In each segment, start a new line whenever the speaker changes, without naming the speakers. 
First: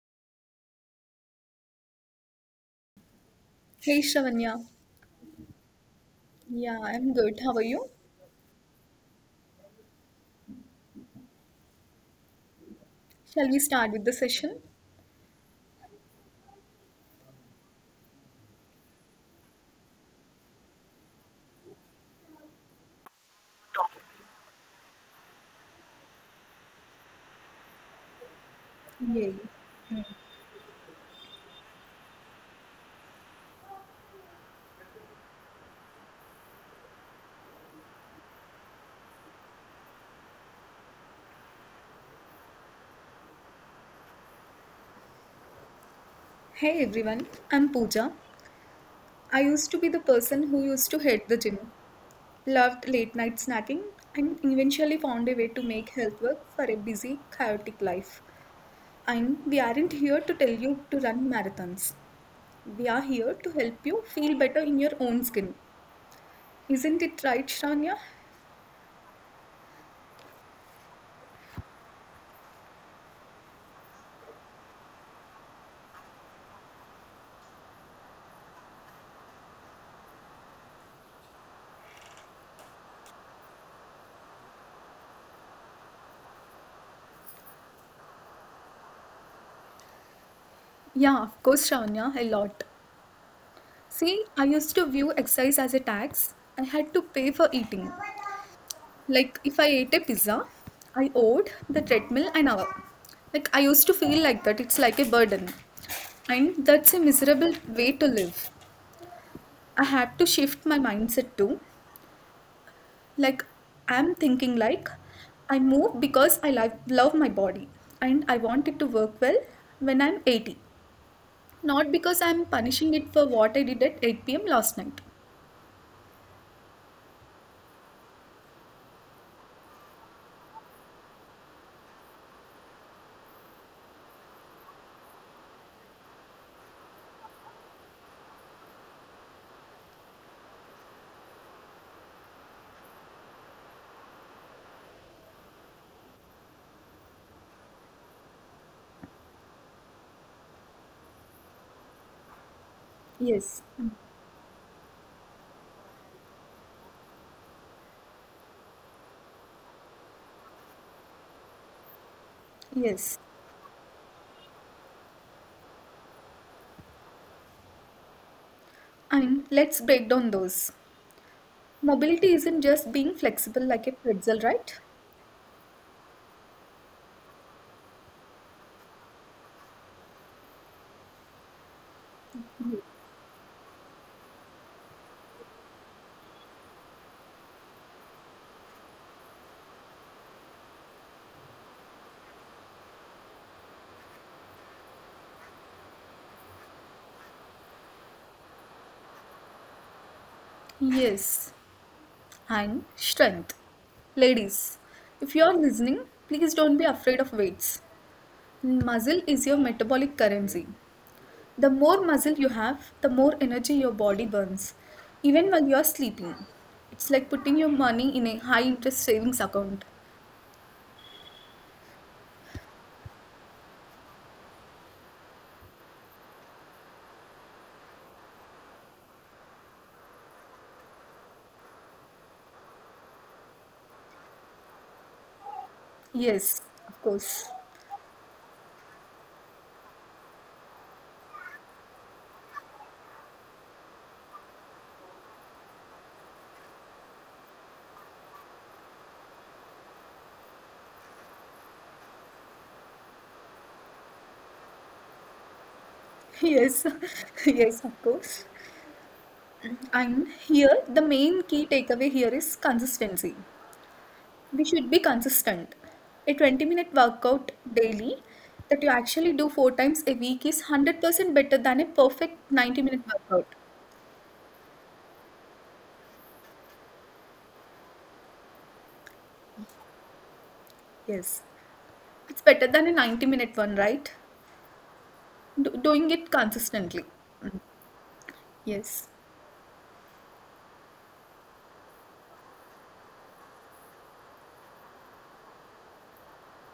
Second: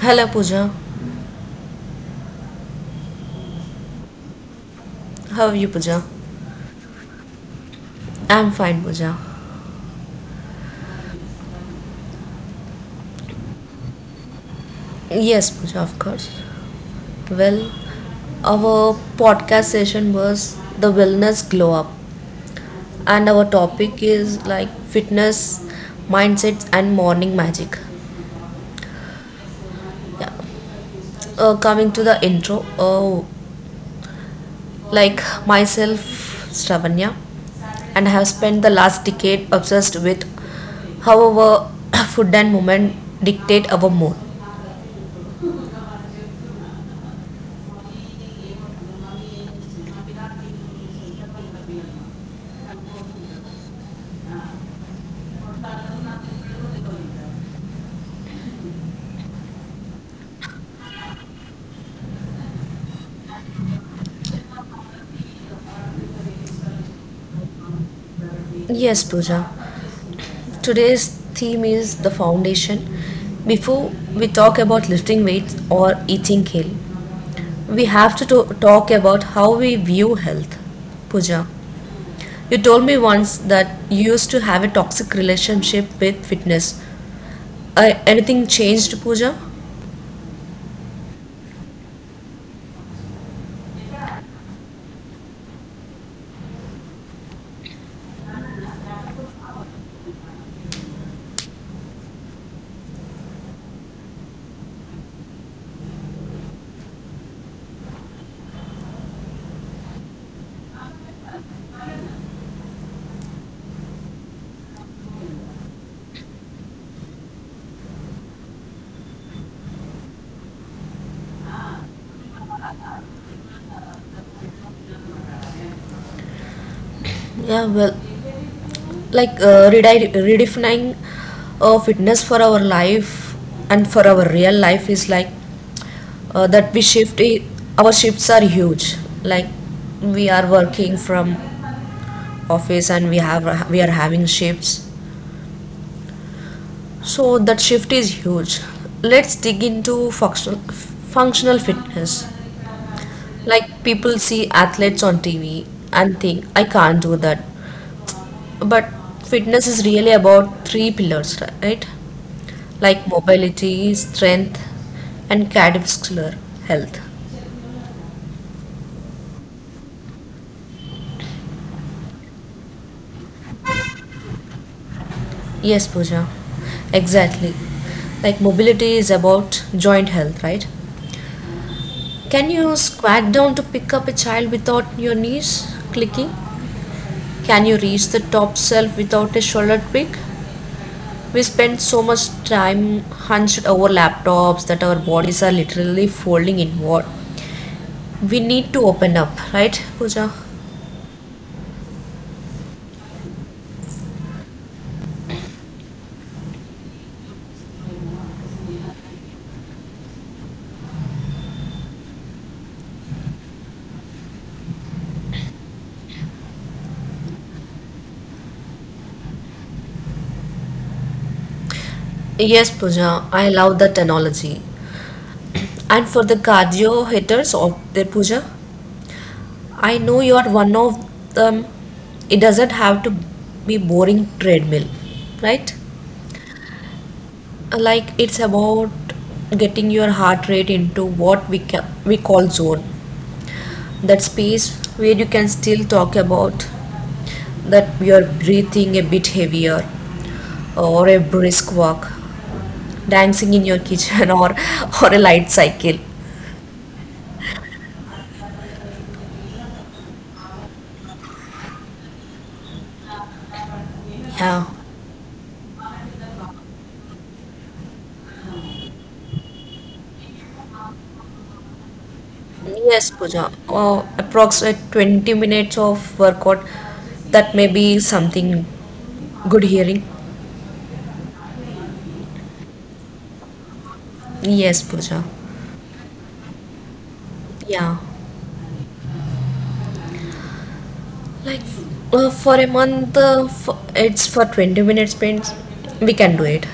Hello, Pooja.
Hey Shavanya.
How are you, Pooja?
Yeah, I'm good. How are you?
I'm fine, Pooja.
Shall we start with the session?
Yes, Pooja, of course. Well, our podcast session was the wellness glow up, and our topic is like fitness, mindsets, and morning magic.
Yay.
Yeah. Coming to the intro, oh, like myself, Stravanya, and I have spent the last decade obsessed with how our food and movement dictate our mood.
Hey everyone, I'm Pooja. I used to be the person who used to hate the gym, loved late night snacking, and eventually found a way to make health work for a busy, chaotic life. And we aren't here to tell you to run marathons. We are here to help you feel better in your own skin. Isn't it right, Shravanya?
Yes, Pooja. Today's theme is the foundation. Before we talk about lifting weights or eating kale, we have talk about how we view health. Puja, you told me once that you used to have a toxic relationship with fitness. Anything changed, Puja?
Yeah, of course, Shravanya, a lot. See, I used to view exercise as a tax. I had to pay for eating. If I ate a pizza, I owed the treadmill an hour. I used to feel like that. It's like a burden. And that's a miserable way to live. I had to shift my mindset too. Like, I'm thinking like, I move because I love my body and I want it to work well when I'm 80. Not because I'm punishing it for what I did at 8 p.m. last night.
Yeah, well, like redefining fitness for our life and for our real life is like that our shifts are huge. Like, we are working from office, and we are having shifts, so that shift is huge. Let's dig into functional fitness.
Yes,
Like, people see athletes on TV and think I can't do that, but fitness is really about three pillars, right? Like
yes.
mobility, strength, and cardiovascular health.
Let's break down those. Mobility isn't just being flexible like a pretzel, right?
Yes, Pooja, exactly. Like mobility is about joint health, right? Can you squat down to pick up a child without your knees clicking? Can you reach the top shelf without a shoulder tweak? We spend so much time hunched over laptops that our bodies are literally folding inward. We need to open up, right, Pooja?
Yes. And strength. Ladies, if you are listening, please don't be afraid of weights. Muscle is your metabolic currency. The more muscle you have, the more energy your body burns, even while you are sleeping. It's like putting your money in a high interest savings account.
Yes, Pooja, I love that analogy. And for the cardio hitters of their puja, I know you are one of them. It doesn't have to be boring treadmill, right?
Yes, of course.
Like, it's about getting your heart rate into we call zone, that space where you can still talk about that you're breathing a bit heavier, or a brisk walk, dancing in your kitchen, or a light cycle.
Yes, yes, of course. And here, the main key takeaway here is consistency. We
Yeah.
should be consistent. A 20-minute workout daily that you actually do four times a week is 100% better than a perfect 90-minute
Yes, Pooja.
workout.
Approximate 20 minutes of workout. That may be something good hearing.
Yes, it's better than a 90 minute one, right?
Yes, Pooja.
Doing it consistently.
Yeah.
Yes,
Like for a month, it's for 20 minutes sprints. We can do it.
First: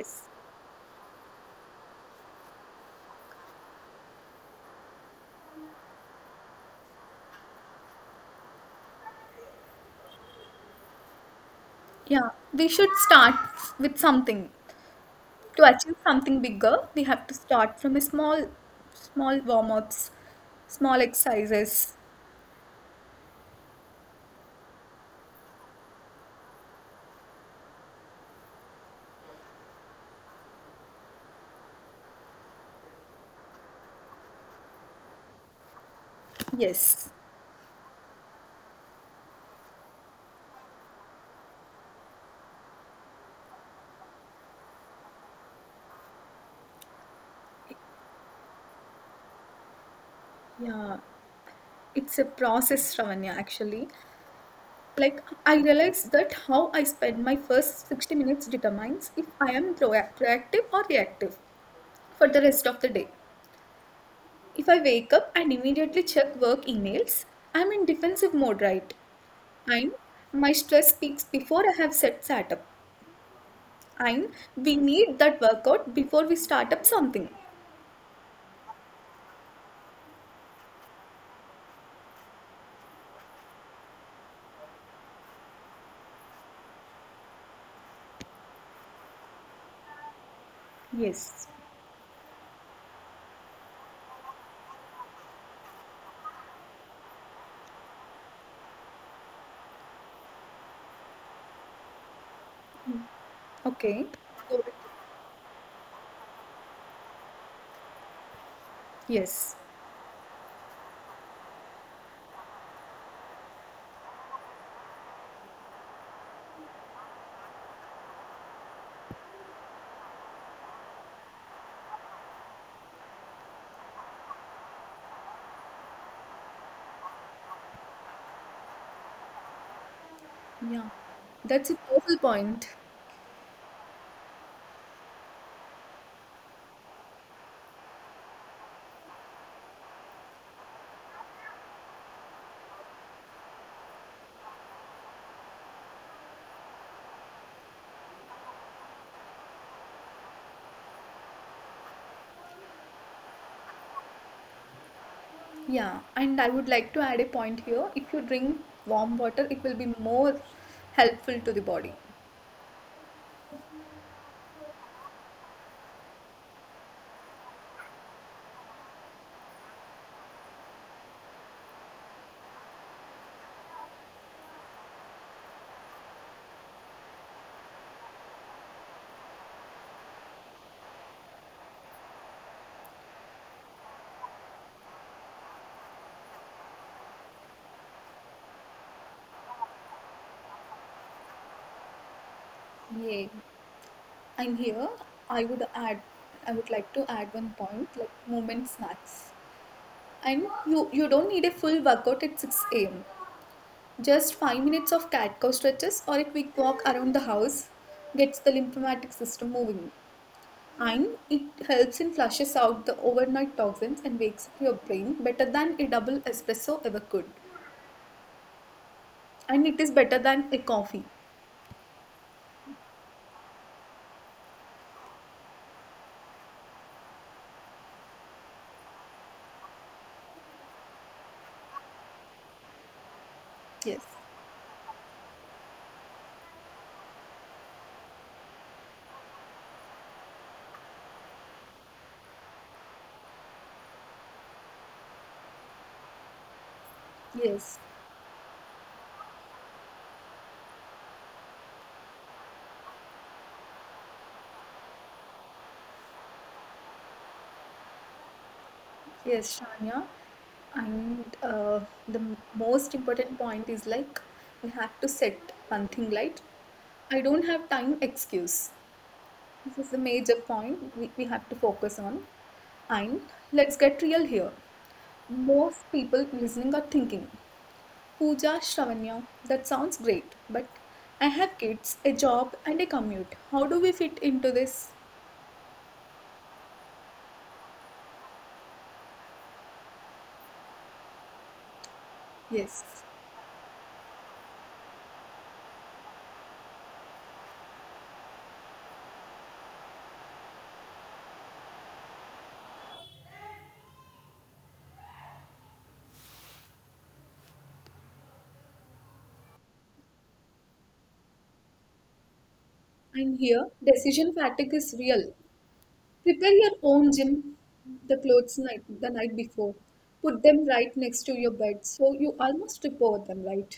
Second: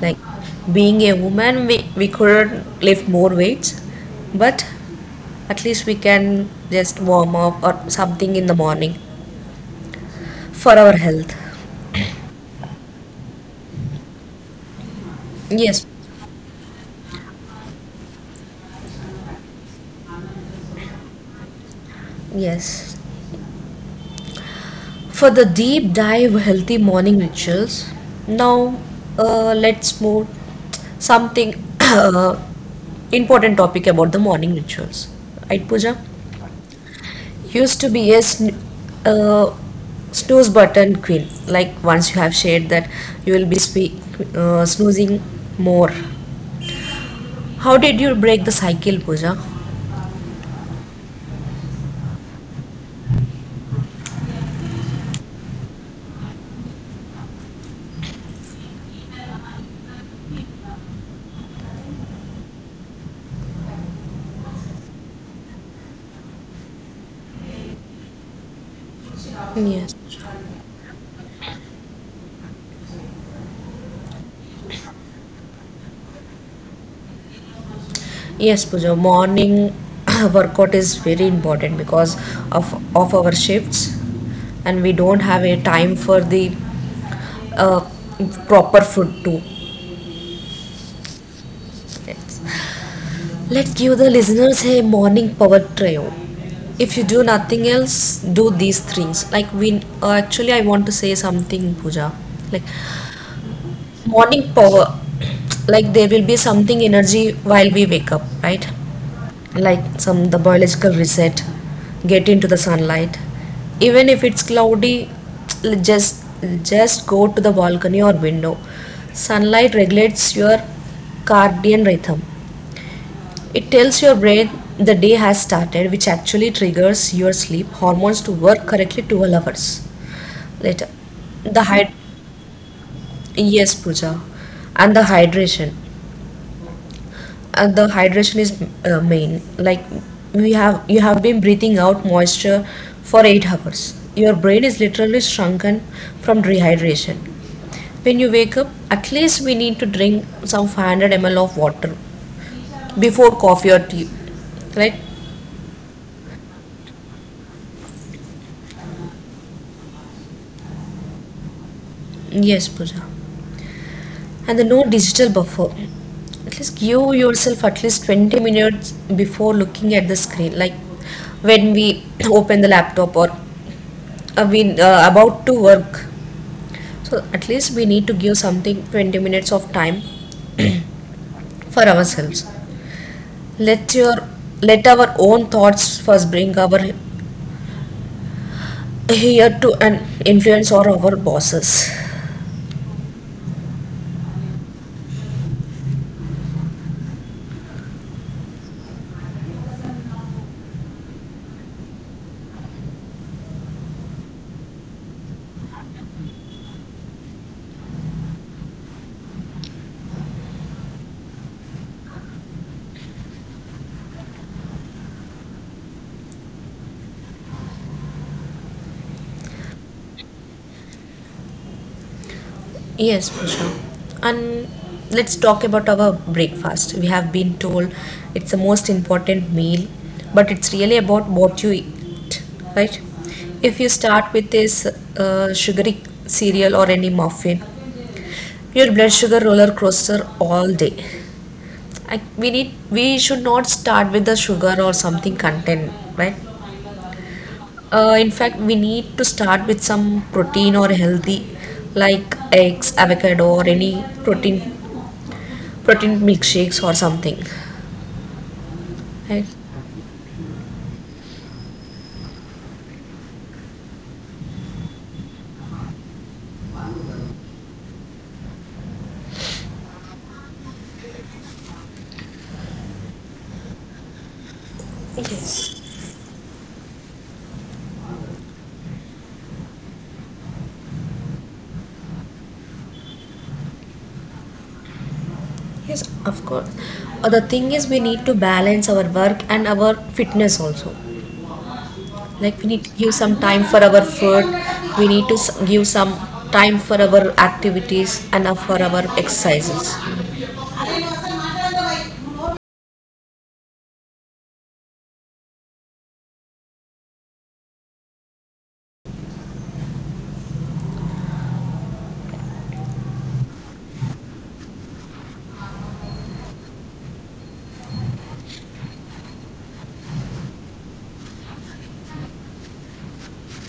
Like, being a woman, we could lift more weights, but at least we can just warm up or something in the morning for our health.
Yeah, we should start with something. To
Yes.
achieve something bigger, we have to start from a small, small warm ups, small exercises.
Yes, for the deep dive healthy morning rituals. Now, let's move something uh, important topic about the morning rituals. Right, Pooja?
Yes.
Used to be a uh, snooze button queen. Like, once you have shared that, you will be snoozing more. How did you break the cycle, Pooja?
Yeah, it's a process, Ravanya, actually. I realized that how I spend my first 60 minutes determines if I am proactive or reactive for the rest of the day. If I wake up and immediately check work emails, I'm in defensive mode, right?
Yes.
And my stress peaks before I have setup. And we need that workout before we start up something.
Yes, Pooja, morning workout is very important because of our shifts, and we don't have a time for the uh, proper food too.
Yes.
Let's give the listeners a morning power trio. If you do nothing else, do these things. Like, we actually, I want to say something, Pooja. Like,
Okay.
morning
So,
power, like there will be something energy while we wake up, right?
yes.
Like, some the biological reset, get into the sunlight, even if it's cloudy, just go to the balcony or window. Sunlight regulates your circadian rhythm. It tells your brain the day has started, which actually triggers your sleep hormones to work correctly 12 hours later.
Yeah.
the
That's a
hyd-
total point.
yes, puja. And the hydration, and the hydration is main. Like, we have you have been breathing out moisture for 8 hours. Your brain is literally shrunken from dehydration. When you wake up, at least we need to drink some 500 ml of water before coffee or tea, right?
Yeah, and I would like to add a point here. If you drink warm water, it will be more helpful to the body.
Yes, Pooja. And the no digital buffer, at least give yourself at least 20 minutes before looking at the screen. Like, when we open the laptop, or we about to work. So at least we need to give something 20 minutes of time for ourselves. Let your let our own thoughts first bring our here to an influence or our bosses.
Yeah. And here I would add I would like to add one point like movement snacks. And you don't need a full workout at 6 a.m. Just 5 minutes of cat cow stretches or a quick walk around the house gets the lymphatic system moving. And it helps in flushes out the overnight toxins and wakes up your brain better than a double espresso ever could. And it is better than a coffee.
Yes, Pooja. And let's talk about our breakfast. We have been told it's the most important meal, but it's really about what you eat, right? If you
Yes,
start with this sugary cereal or any muffin, your blood sugar roller coaster all day. We need we should not start with the sugar or something content, right?
yes,
In fact, we need to start with some protein or healthy, like eggs, avocado, or any protein milkshakes or something, right?
yes, Shania. And the most important point is like we have to set one thing right. I don't have time excuse. This is the major point we have to focus on. And let's get real here.
Yes.
Most people listening are thinking, Pooja, Shravanya, that sounds great, but I have kids, a job, and a commute. How do we fit into this?
Yes, of course. The thing is, we need to balance our work and our fitness also. Like, we
Yes.
need to give some time for our food. We need to give some time for our activities and for our exercises.
And here, decision fatigue is real. Prepare your own gym, the night before. Put them right next to your bed so you almost trip over them, right?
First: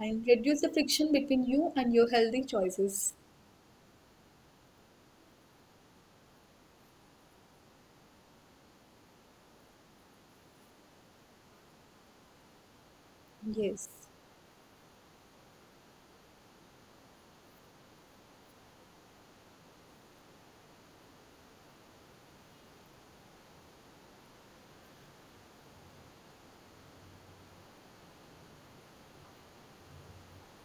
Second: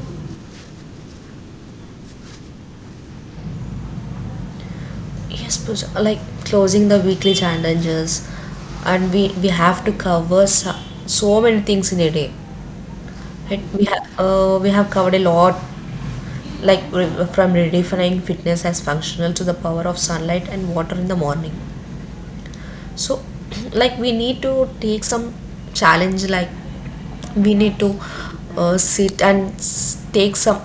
And reduce the friction between you and your healthy choices.
Yes, Pooja, like closing the weekly challenges, and we have to cover so many things in a day. Right?
Yes,
We have covered a lot, like from redefining fitness as functional to the power of sunlight and water in the morning. So, like we need to take some challenge. Like, we need to sit and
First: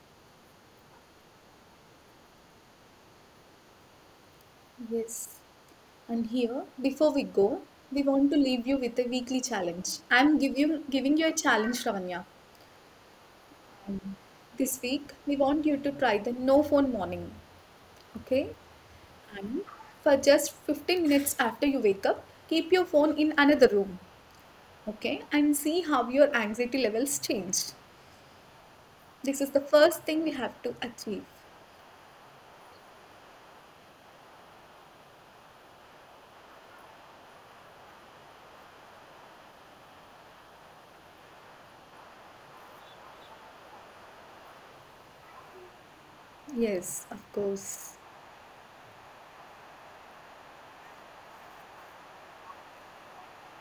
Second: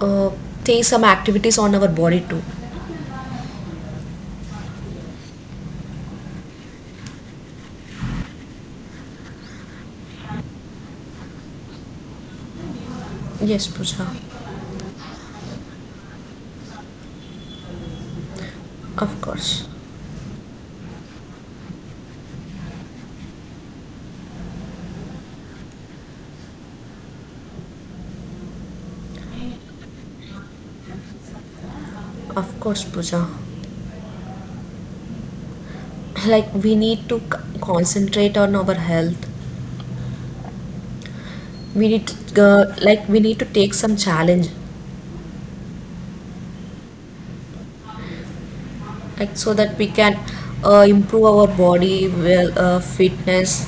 uh, take some activities on our body too.
yes. And here, before we go, we want to leave you with a weekly challenge. Giving you a challenge, Ravanya.
Yes, Pooja,
This week, we want you to try the no phone morning. Okay?
of course,
And for just 15 minutes after you wake up, keep your phone in another room, okay, and see how your anxiety levels changed. This is the first thing we have to achieve.
of course, Pooja. Like, we need to concentrate on our health. We need like we need to take some challenge,
Yes, of course.
like, so that we can improve our body well, fitness.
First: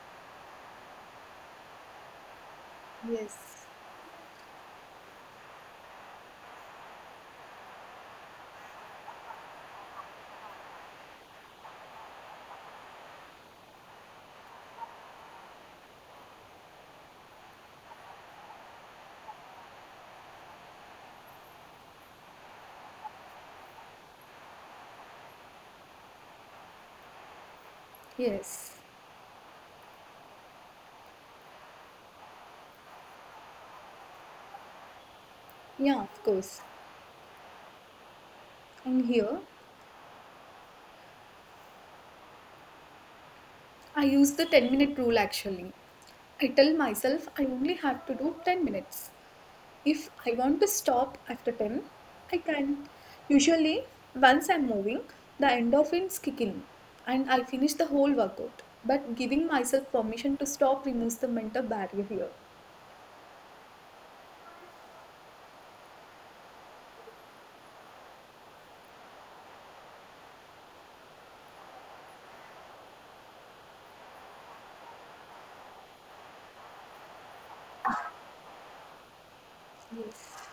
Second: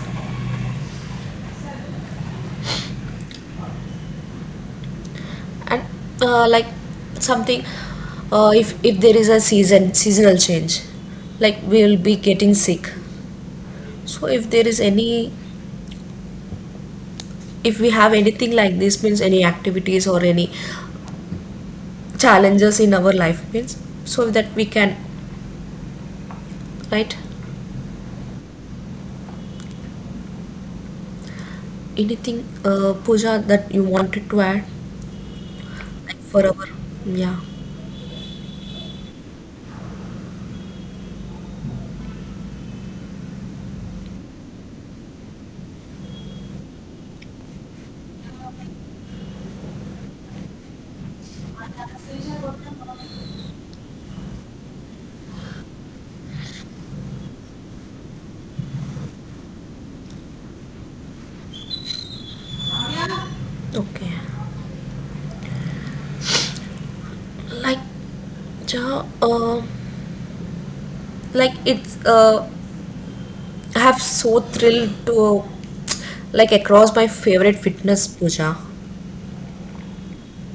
Yes,
And like something, if there is a seasonal change, like we will be getting sick. So if there is any, if we have anything like this means any activities or any challenges in our life means, so that we can, right.
yes,
Anything, Pooja, that you wanted to add,
yeah,
like
of
for
course.
our, yeah,
And here, I use the 10-minute rule actually. I tell myself I only have to do 10 minutes. If I want to stop after 10, I can't. Usually, once I'm moving, the endorphins kick in and I finish the whole workout. But giving myself permission to stop removes the mental barrier here.
okay. Like, ja, like it's I have so thrilled to like across my favorite fitness, Pooja.
Yes.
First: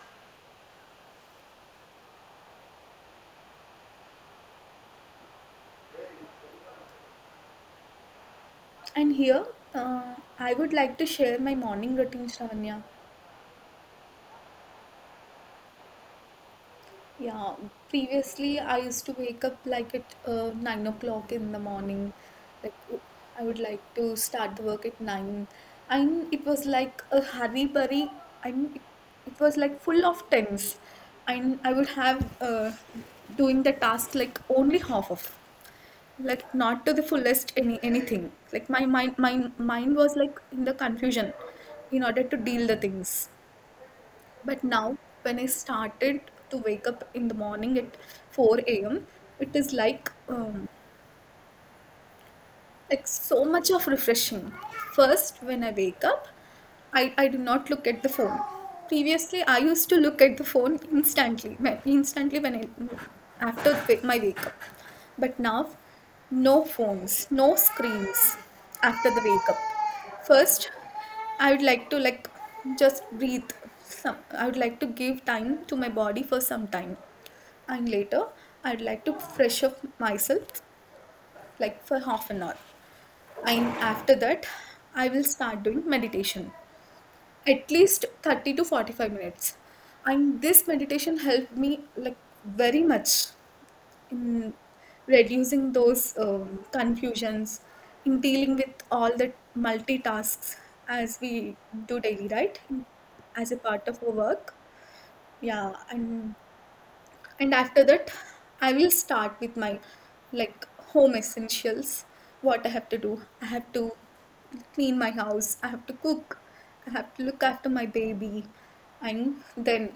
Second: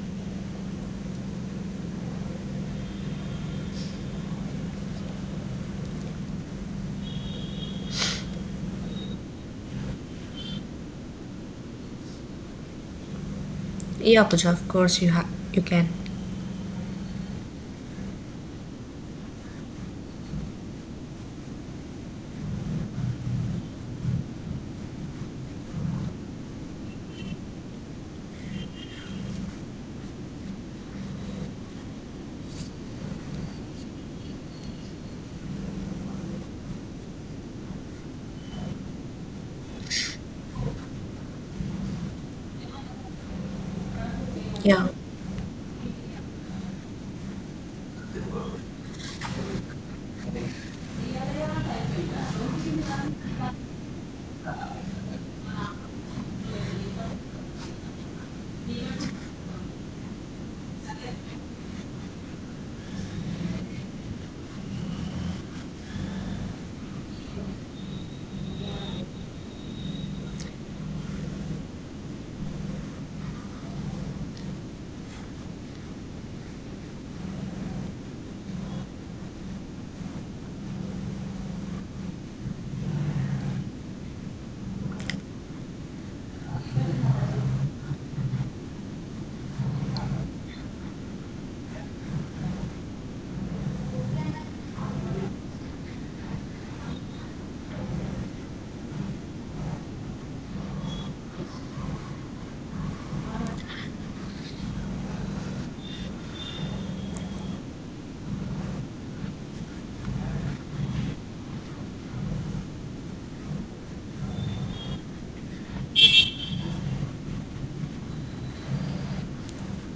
And here, I would like to share my morning routine, Shravanya.
Yeah, Pooja, of course you have, you can.
Yeah, previously I used to wake up like at 9 o'clock in the morning. Like w- I would like to start the work at nine, and it was like a hurry burry, and it was like full of tense. And I would have doing the task like only like not to the fullest anything. Like my mind was like in the confusion, in order to deal the things, but
Yeah.
now when I started to wake up in the morning at 4 a.m., it is like so much of refreshing. First when I wake up, I do not look at the phone. Previously I used to look at the phone instantly when I my wake up. But now, no phones, no screens after the wake up. First I would like to just breathe some I would like to give time to my body for some time. And later I'd like to fresh up myself, like for half an hour. And after that I will start doing meditation at least 30 to 45 minutes. And this meditation helped me like very much in reducing those confusions in dealing with all the multitasks, as we do daily, right, as a part of our work. yeah and and after that I will start with my like home essentials. What I have to do? I have to clean my house, I have to cook, I have to look after my baby. And then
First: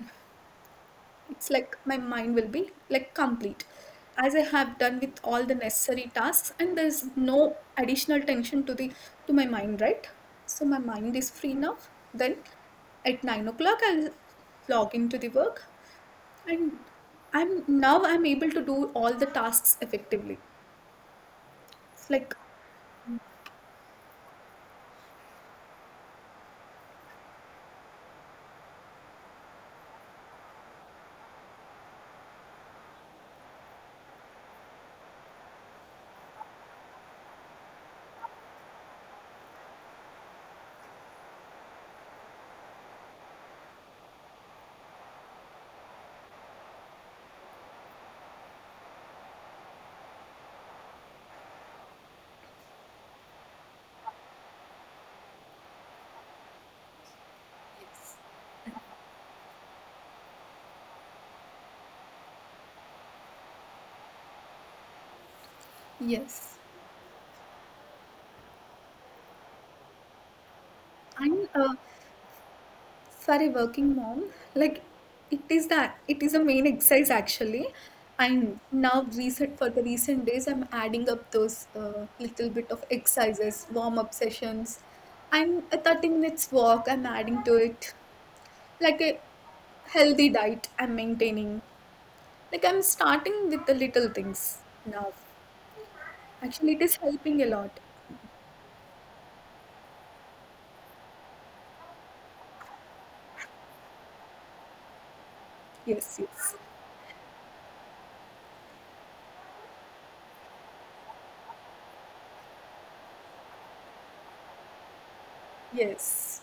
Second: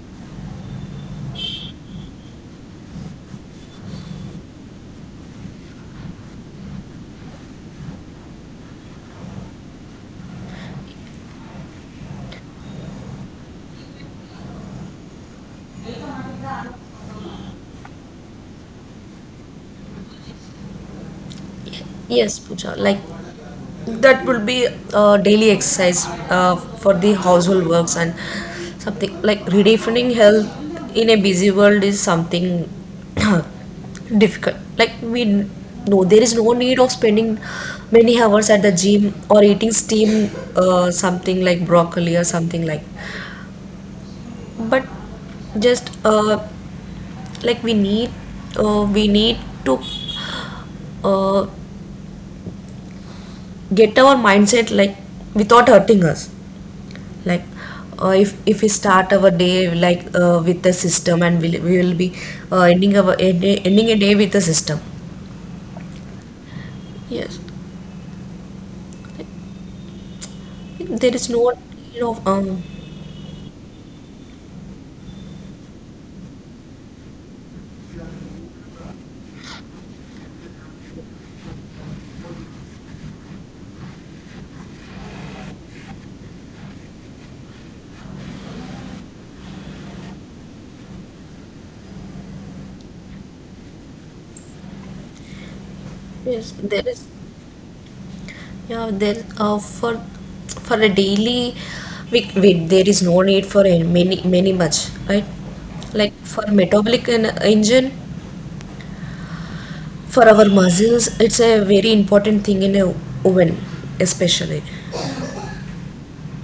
it's like my mind will be like complete, as I have done with all the necessary tasks, and there's no additional tension to the to my mind, right? So my mind is free now. Then at 9 o'clock I'll log into the work, and I'm able to do all the tasks effectively. It's like
Yes, Pooja. Like, that will be daily exercise for the household works, and something like redefining health in a busy world is something difficult. Like, we know there is no need of spending many hours at the gym or eating steam something like broccoli or something like. But just like we need, we need to uh, get our mindset like without hurting us. Like, if we start our day like with the system, and we will be ending our ending a day with the system.
yes,
Yes, there is
I'm
no need of um,
for a working mom. Like it is a main exercise actually. And now recent for the recent days, I'm adding up those little bit of exercises, warm up sessions. I'm a 30 minutes walk. I'm adding to it like a healthy diet I'm maintaining. Like I'm starting with the little things now.
yes
Actually, it
there
is
is.
helping a lot.
Yeah, there for a daily, we there is no need for a many much, right? Like,
Yes,
for
yes,
metabolic engine, for our muscles, it's a very important thing in a woman especially.
yes,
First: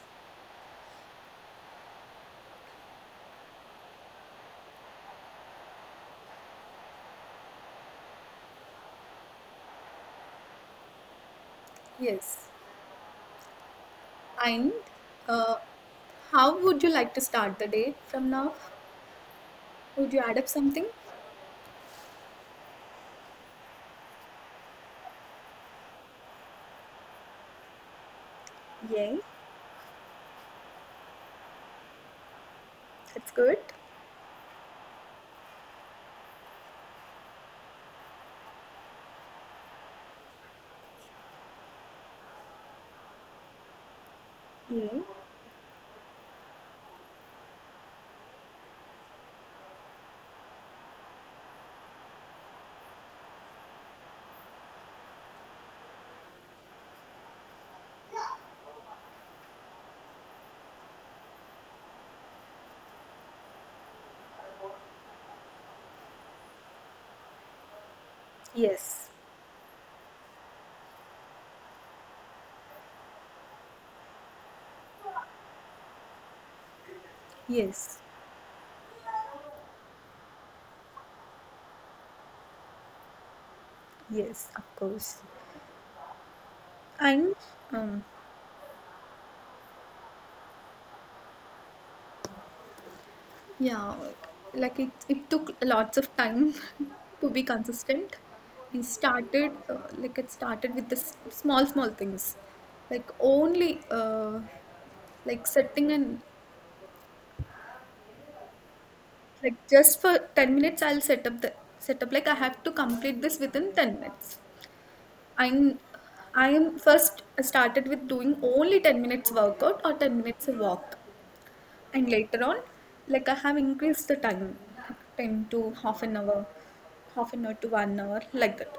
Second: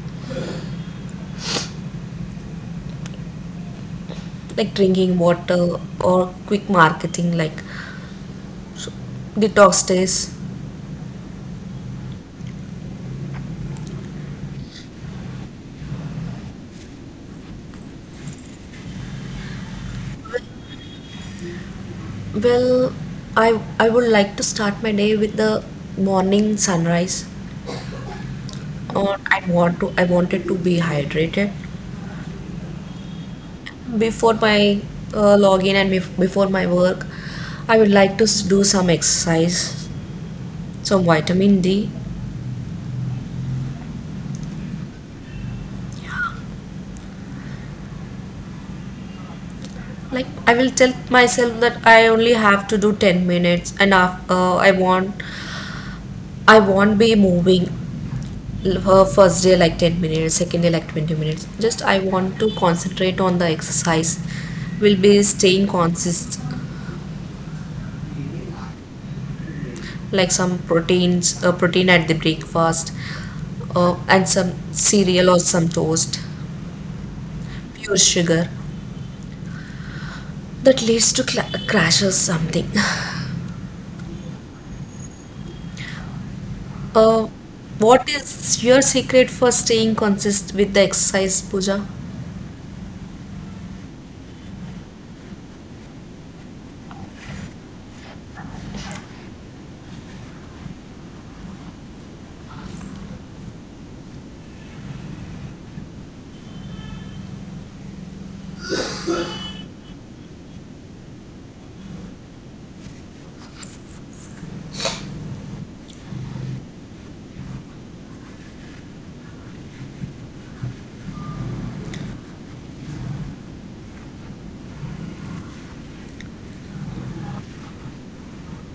Like, drinking water, or quick marketing like detox days.
yes. And uh, how would you like to start the day from now? Would you add up something?
Well, I would like to start my day with the morning sunrise.
Yeah,
Or I wanted to be hydrated
that's good.
before my login and before my work. I would like to do some exercise, some vitamin D.
Yeah.
Like, I will tell myself that I only have to do 10 minutes, and I won't be moving. Her first day like 10 minutes, second day like 20 minutes. Just I want to concentrate on the exercise. Will be staying consist,
Yes,
like some proteins, protein at the breakfast, and some cereal or some toast, pure
yes,
sugar. That leads to cla crashes something.
yes, of course.
Uh,
And um,
what is your secret for staying consist with the exercise, Pooja?
yeah, like it took lots of time to be consistent. It started with the small, small things, like only like setting an — like just for 10 minutes I'll set up like I have to complete this within 10 minutes. I'm I am first started with doing only 10 minutes workout or 10 minutes of walk, and later on like I have increased the time to half an hour, half an hour to 1 hour like that.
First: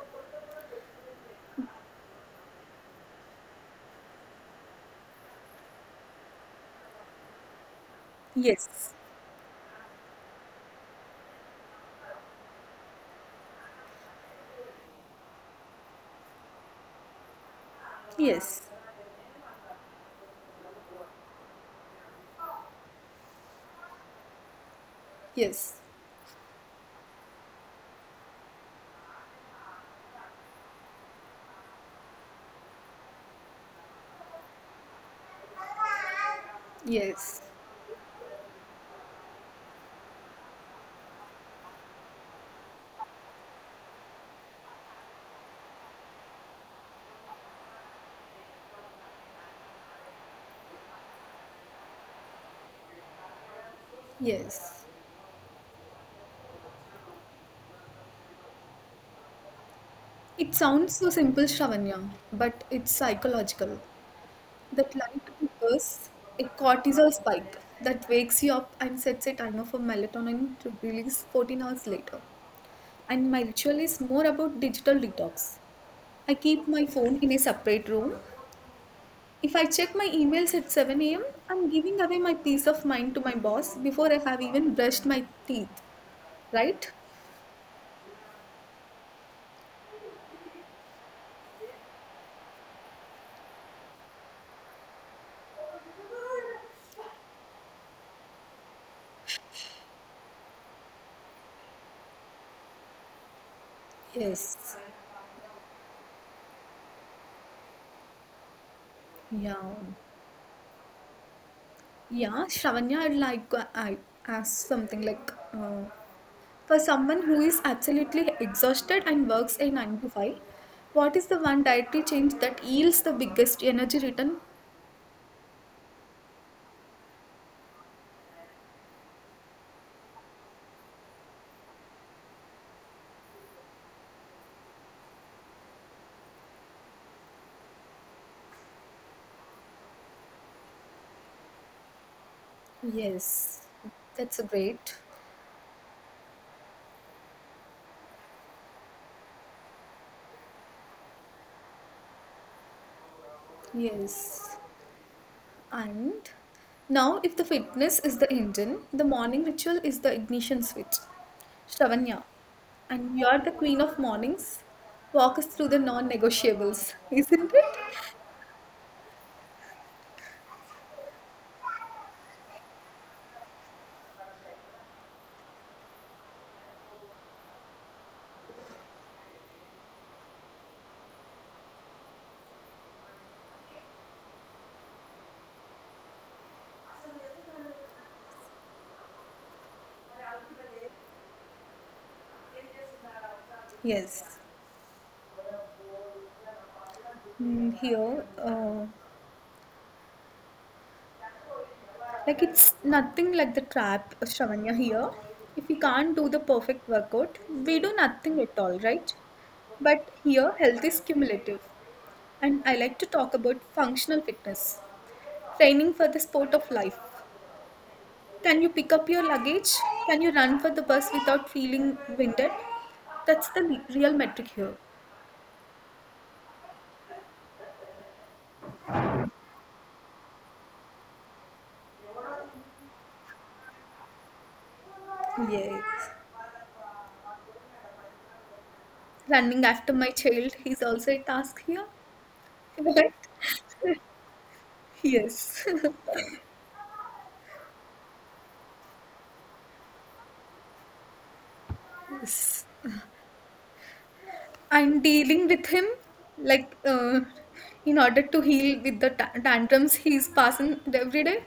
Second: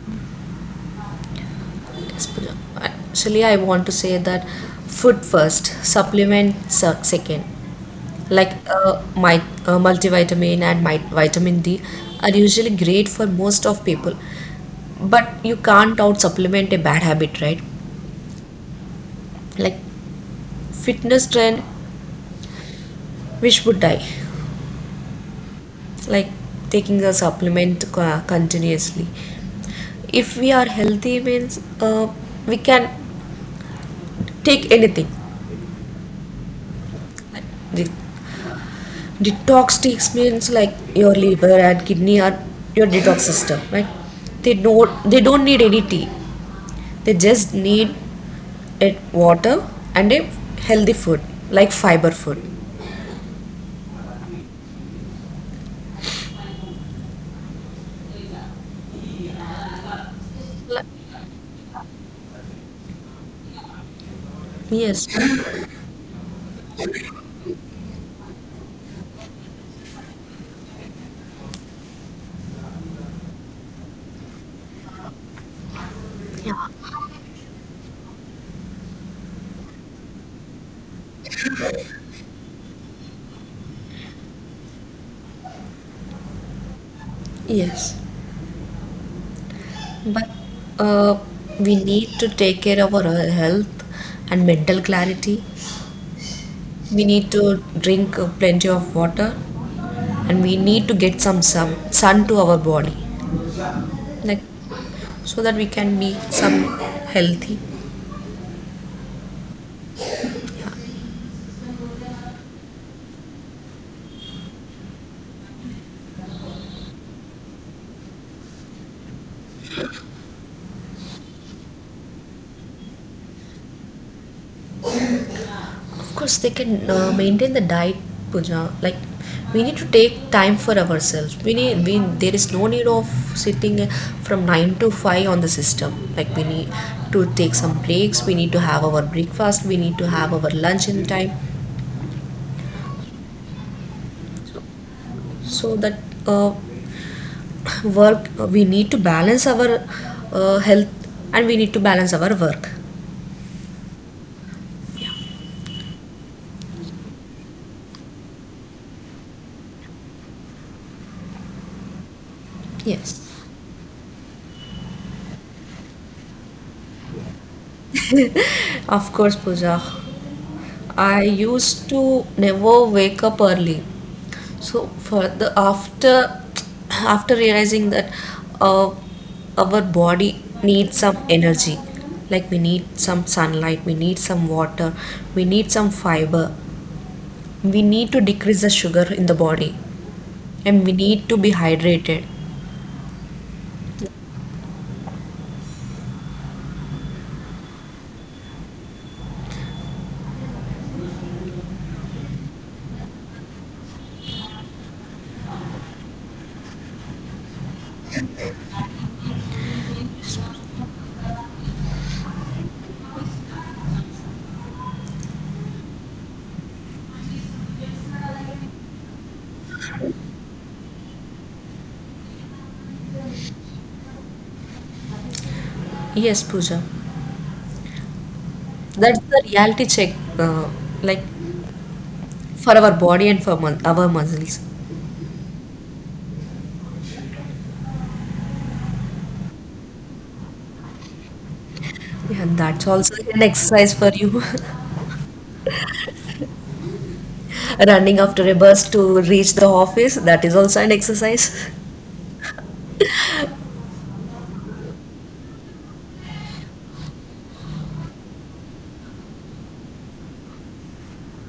Yes, Pooja. Actually, I want to say that food first, supplement second, like
Yes.
multivitamin and my vitamin D are usually great for most of people, but you can't out supplement a bad habit, right?
Yes.
Like, fitness trend, which would die,
Yes.
like taking a supplement continuously. If we are healthy, means we can take anything.
Yes.
The detox takes means like your liver and kidney are your detox system, right? They don't need any tea, they just need it water, and a healthy food like fiber food.
Yes. It
Like,
sounds so simple, Shravanya, but it's psychological. That
yes.
light triggers a cortisol spike that wakes you up and sets a timer for melatonin to release 14 hours later. And my ritual is more about digital detox. I keep my phone in a separate room. If I check my emails at 7 a.m., I'm giving away my peace of mind to my boss before I have even brushed my teeth, right?
Yes, but uh, we need to take care of our health and mental clarity. We need to drink plenty of water, and we need to get some sun to our body, like,
Yes.
so that we can be some healthy.
Yeah. Yeah, Shravanya, I'd like to ask something for someone who is absolutely exhausted and works a 9 to 5, what is the one dietary change that yields the biggest energy return?
Of course, they can maintain the diet, Pooja. Like, we need to take time for ourselves. We there is no need of sitting from nine to five on the system. Like, we need to take some breaks. We need to have our breakfast. We need to have our lunch in time.
Yes, that's a great.
So that uh, work, we need to balance our health, and we need to balance our work.
Yes, and now, if the fitness is the engine, the morning ritual is the ignition switch. Shravanya, and
Yes.
you are the queen of mornings. Walk us through the non negotiables, isn't it?
Of course, Pooja. I used to never wake up early. So for the after after realizing that uh, our body needs some energy, like we need some sunlight, we need some water, we need some fiber, we need to decrease the sugar in the body, and we need to be hydrated.
Yes. Here, like it's nothing like the trap Shravanya here. If we can't do the perfect workout, we do nothing at all, right? But here, health is cumulative, and I like to talk about functional fitness, training for the sport of life. Can you pick up your luggage? Can you run for the bus without feeling winded? That's the real metric here.
Yes, Pooja, that's the reality check, like for our body and for our muscles.
Yes. Running after my child is also a task here,
And that's also
right?
an exercise for you.
yes.
Running after a bus to reach the office, that is also an exercise.
I'm dealing with him like uh, in order to heal with the tantrums he's passing every day.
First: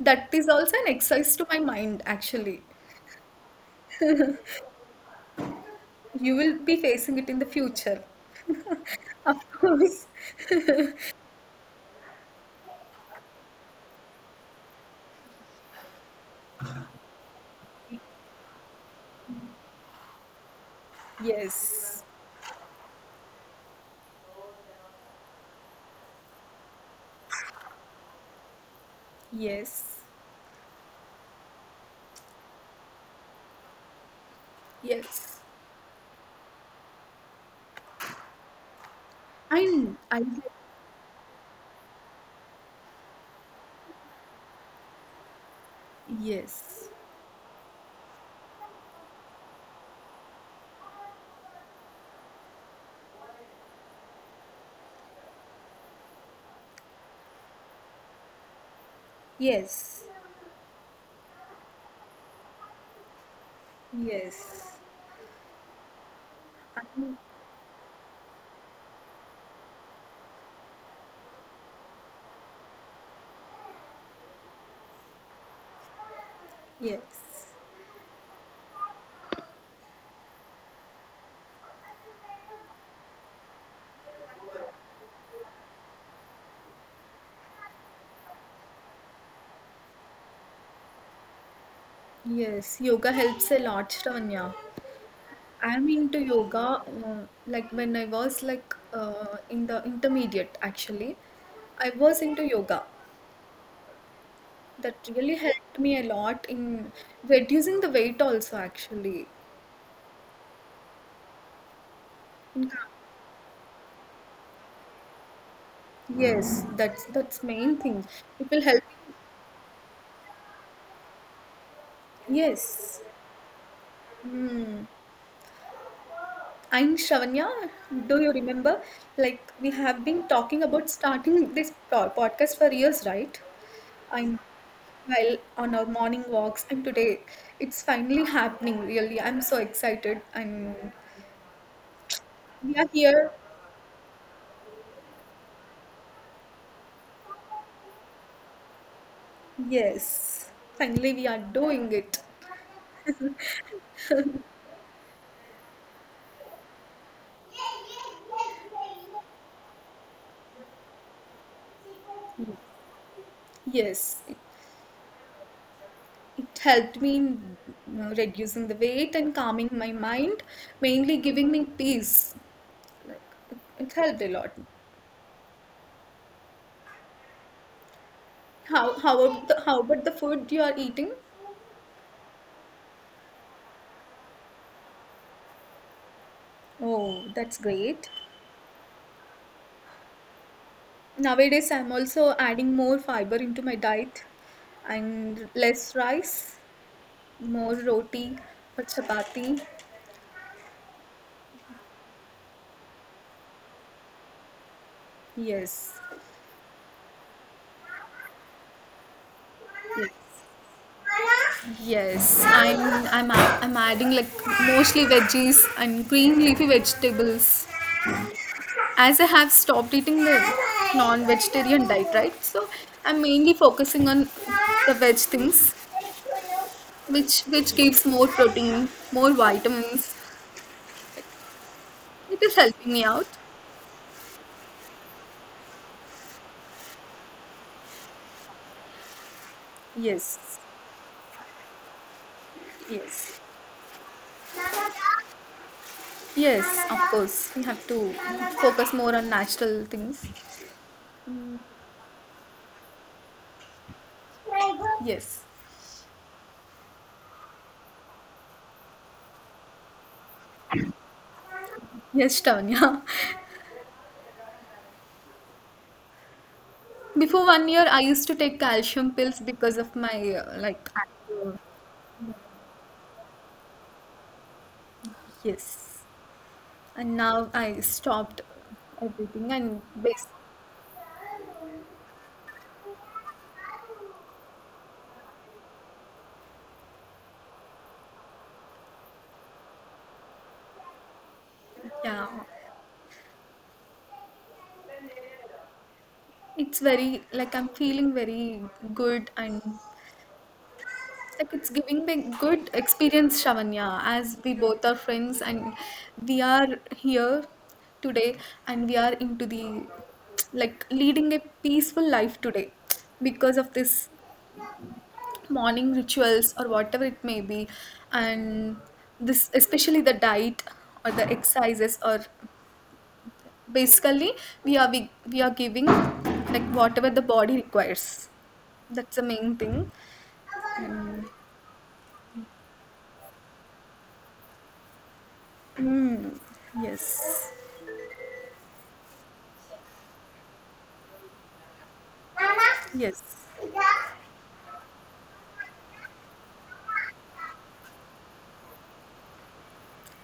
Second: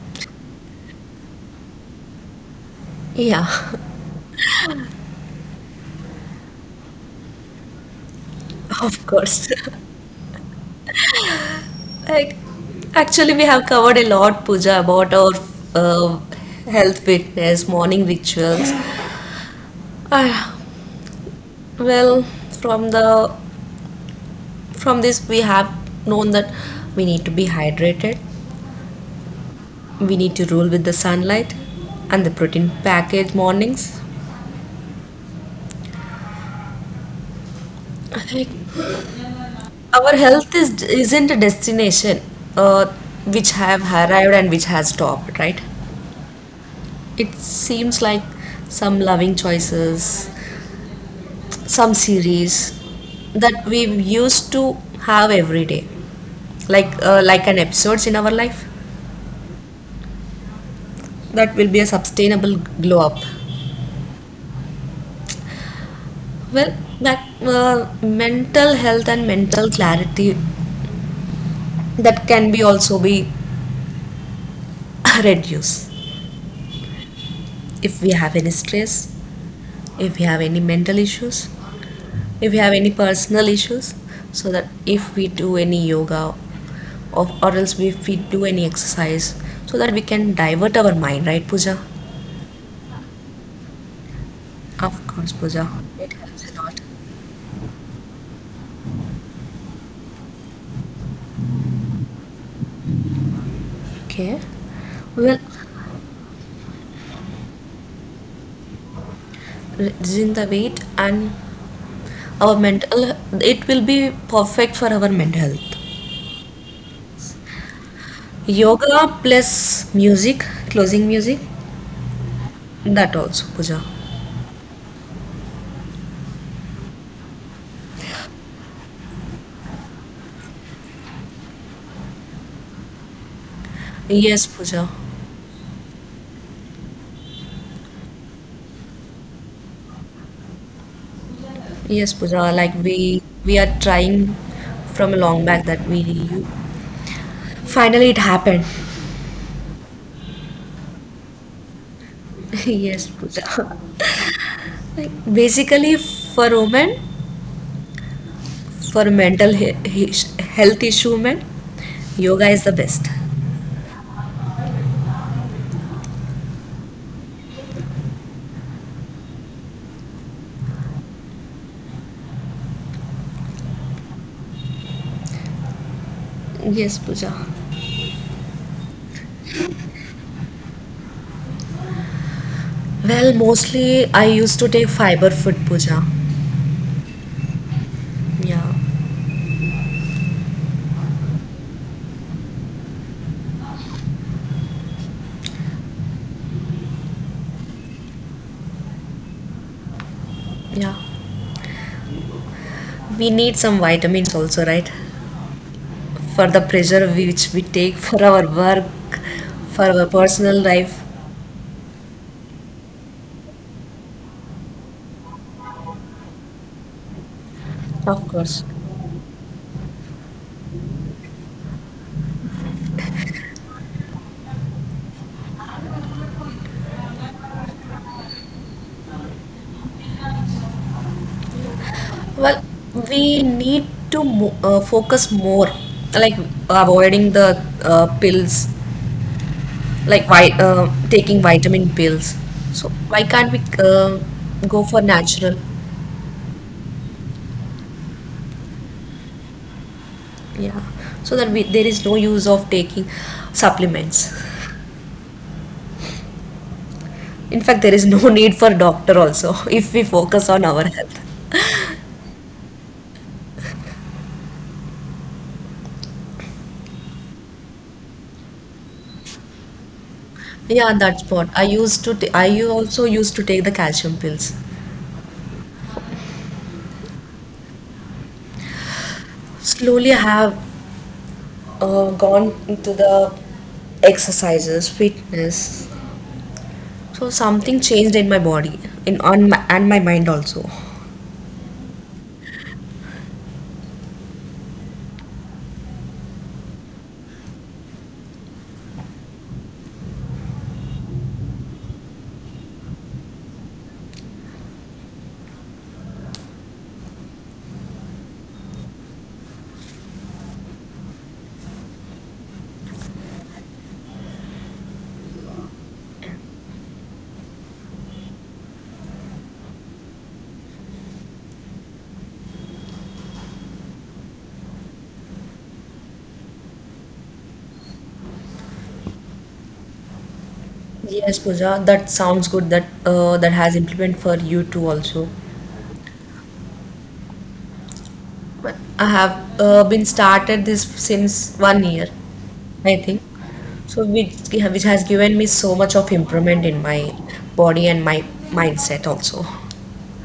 That is also an exercise to my mind, actually.
Yeah,
You will be facing it in the future.
of course.
Of course.
Like, actually, we have covered a lot, Pooja, about our uh, health, fitness, morning rituals. Ah,
Yes.
well, from the from this, we have known that we need to be hydrated.
Yes.
We need to rule with the sunlight and the protein packed mornings.
Yes.
Like, our
I
health is isn't a destination, uh, which have arrived and which has stopped, right?
yes.
It seems like some loving choices, some series that we used to have every day like an episodes in our life
Yes.
that will be a sustainable glow up,
Yes.
well
I,
that mental health and mental clarity that can be also be reduced
yes.
if we have any stress, if we have any mental issues, if we have any personal issues, so that if we do any yoga or else if we do any exercise, so that we can divert our mind, right, Pooja?
Yes. Yoga helps a lot, Shravanya.
Of course, Pooja.
I'm
It
into
helps a lot.
yoga. Like when I was in the intermediate, actually, I was into yoga.
Okay.
That really
Well,
helped me a lot in reducing the weight also. Actually,
reducing the weight and our
In
mental, it will be perfect for our mental health.
yes, that's main thing. It will help.
Yoga plus music, closing music,
Yes.
that also, Pooja.
Mm. And Shravanya, do you remember? Like, we have been talking about starting this podcast for years, right? I'm
Yes, Pooja.
well on our morning walks, and today it's finally happening, really. I'm so excited, and
Yes, Pooja.
we
Like
are
we
here.
we are trying from a long back that we finally it happened.
Yes, finally, we are doing it.
Yes, Pooja. Basically, for women, for mental health issue man, yoga is the best.
Yes, it helped me in reducing the weight and calming my mind, mainly giving me peace. Like, it helped a lot.
Yes, Pooja.
How about the food you are eating?
Well, mostly I used to take fiber food, Puja.
Oh, that's great.
Yeah.
Nowadays, I'm also adding more fiber into my diet and less rice, more roti or chapati.
Yeah, we need some vitamins also, right?
Yes.
For the pressure which we take for our work, for our
Yes.
personal life.
Yes, I'm adding like mostly veggies and green leafy vegetables,
Of course.
as I have stopped eating the non-vegetarian diet, right? So I'm mainly focusing on the veg things, which gives more protein, more vitamins. It is
Well,
helping me out.
we need to focus more, like avoiding the pills, like
Yes,
taking vitamin pills. So why
yes,
can't we go for natural?
Yes, of course. We have to focus more on natural things.
Yeah, so that we, there is no use of taking supplements.
Yes.
In fact, there is no need for doctor also if we focus on our health.
Yes, Tanya. Before 1 year, I used to take calcium pills because of my like
Yeah, that's what
acne.
I used to. I also used to take the calcium pills.
Yes, and now I stopped everything and
Slowly, I
basically,
have gone into the exercises, fitness. So something changed in my body, in on my, and my mind also.
yeah, it's very like I'm feeling very good, and like it's giving me good experience, Shavanya. As we both are friends and we are here today, and we are into the like leading a peaceful life today because of this morning rituals or whatever it may be. And this, especially the diet or the exercises, or basically we are we are giving like whatever the body requires — that's the main thing.
Yes, Pooja, that sounds good. That that has implement for you too also.
mm, yes.
But I have been started this since one year, I think.
Yes.
So which has given me so much of improvement in my body and my mindset also.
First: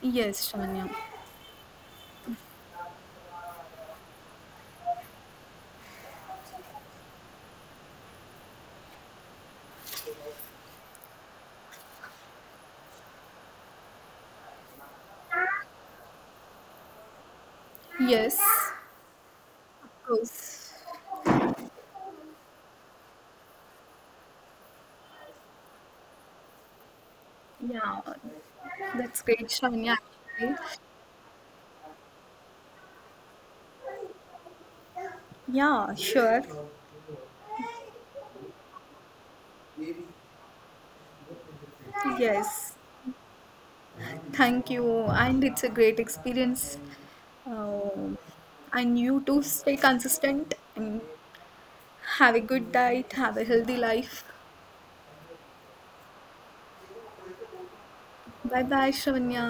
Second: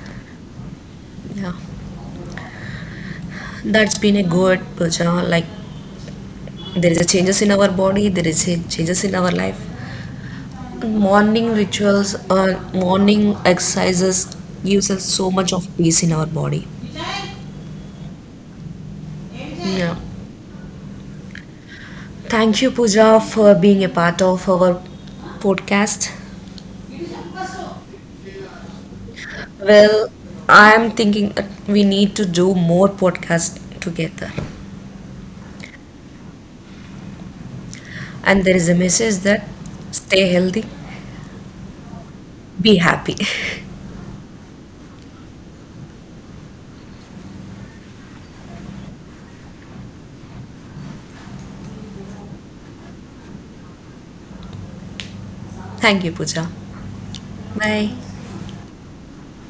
Yes, Shania.
Yeah, that's been a good, Pooja. Like there is a changes in our body, there is a changes in our life. Morning rituals or morning exercises gives us so much of peace in our body.
Yes,
Yeah.
of course.
Thank you, Pooja, for being a part of our podcast.
Yeah, that's great, Shania.
Well, I
Actually.
am thinking that we need to do more podcasts together.
Yeah, sure.
And there is a message that stay healthy,
Yes,
be happy.
thank you. And it's a great experience. Um, and you too, stay consistent and have a good diet, have a healthy life.
Thank you, Pooja. Bye.
Bye bye, Shania.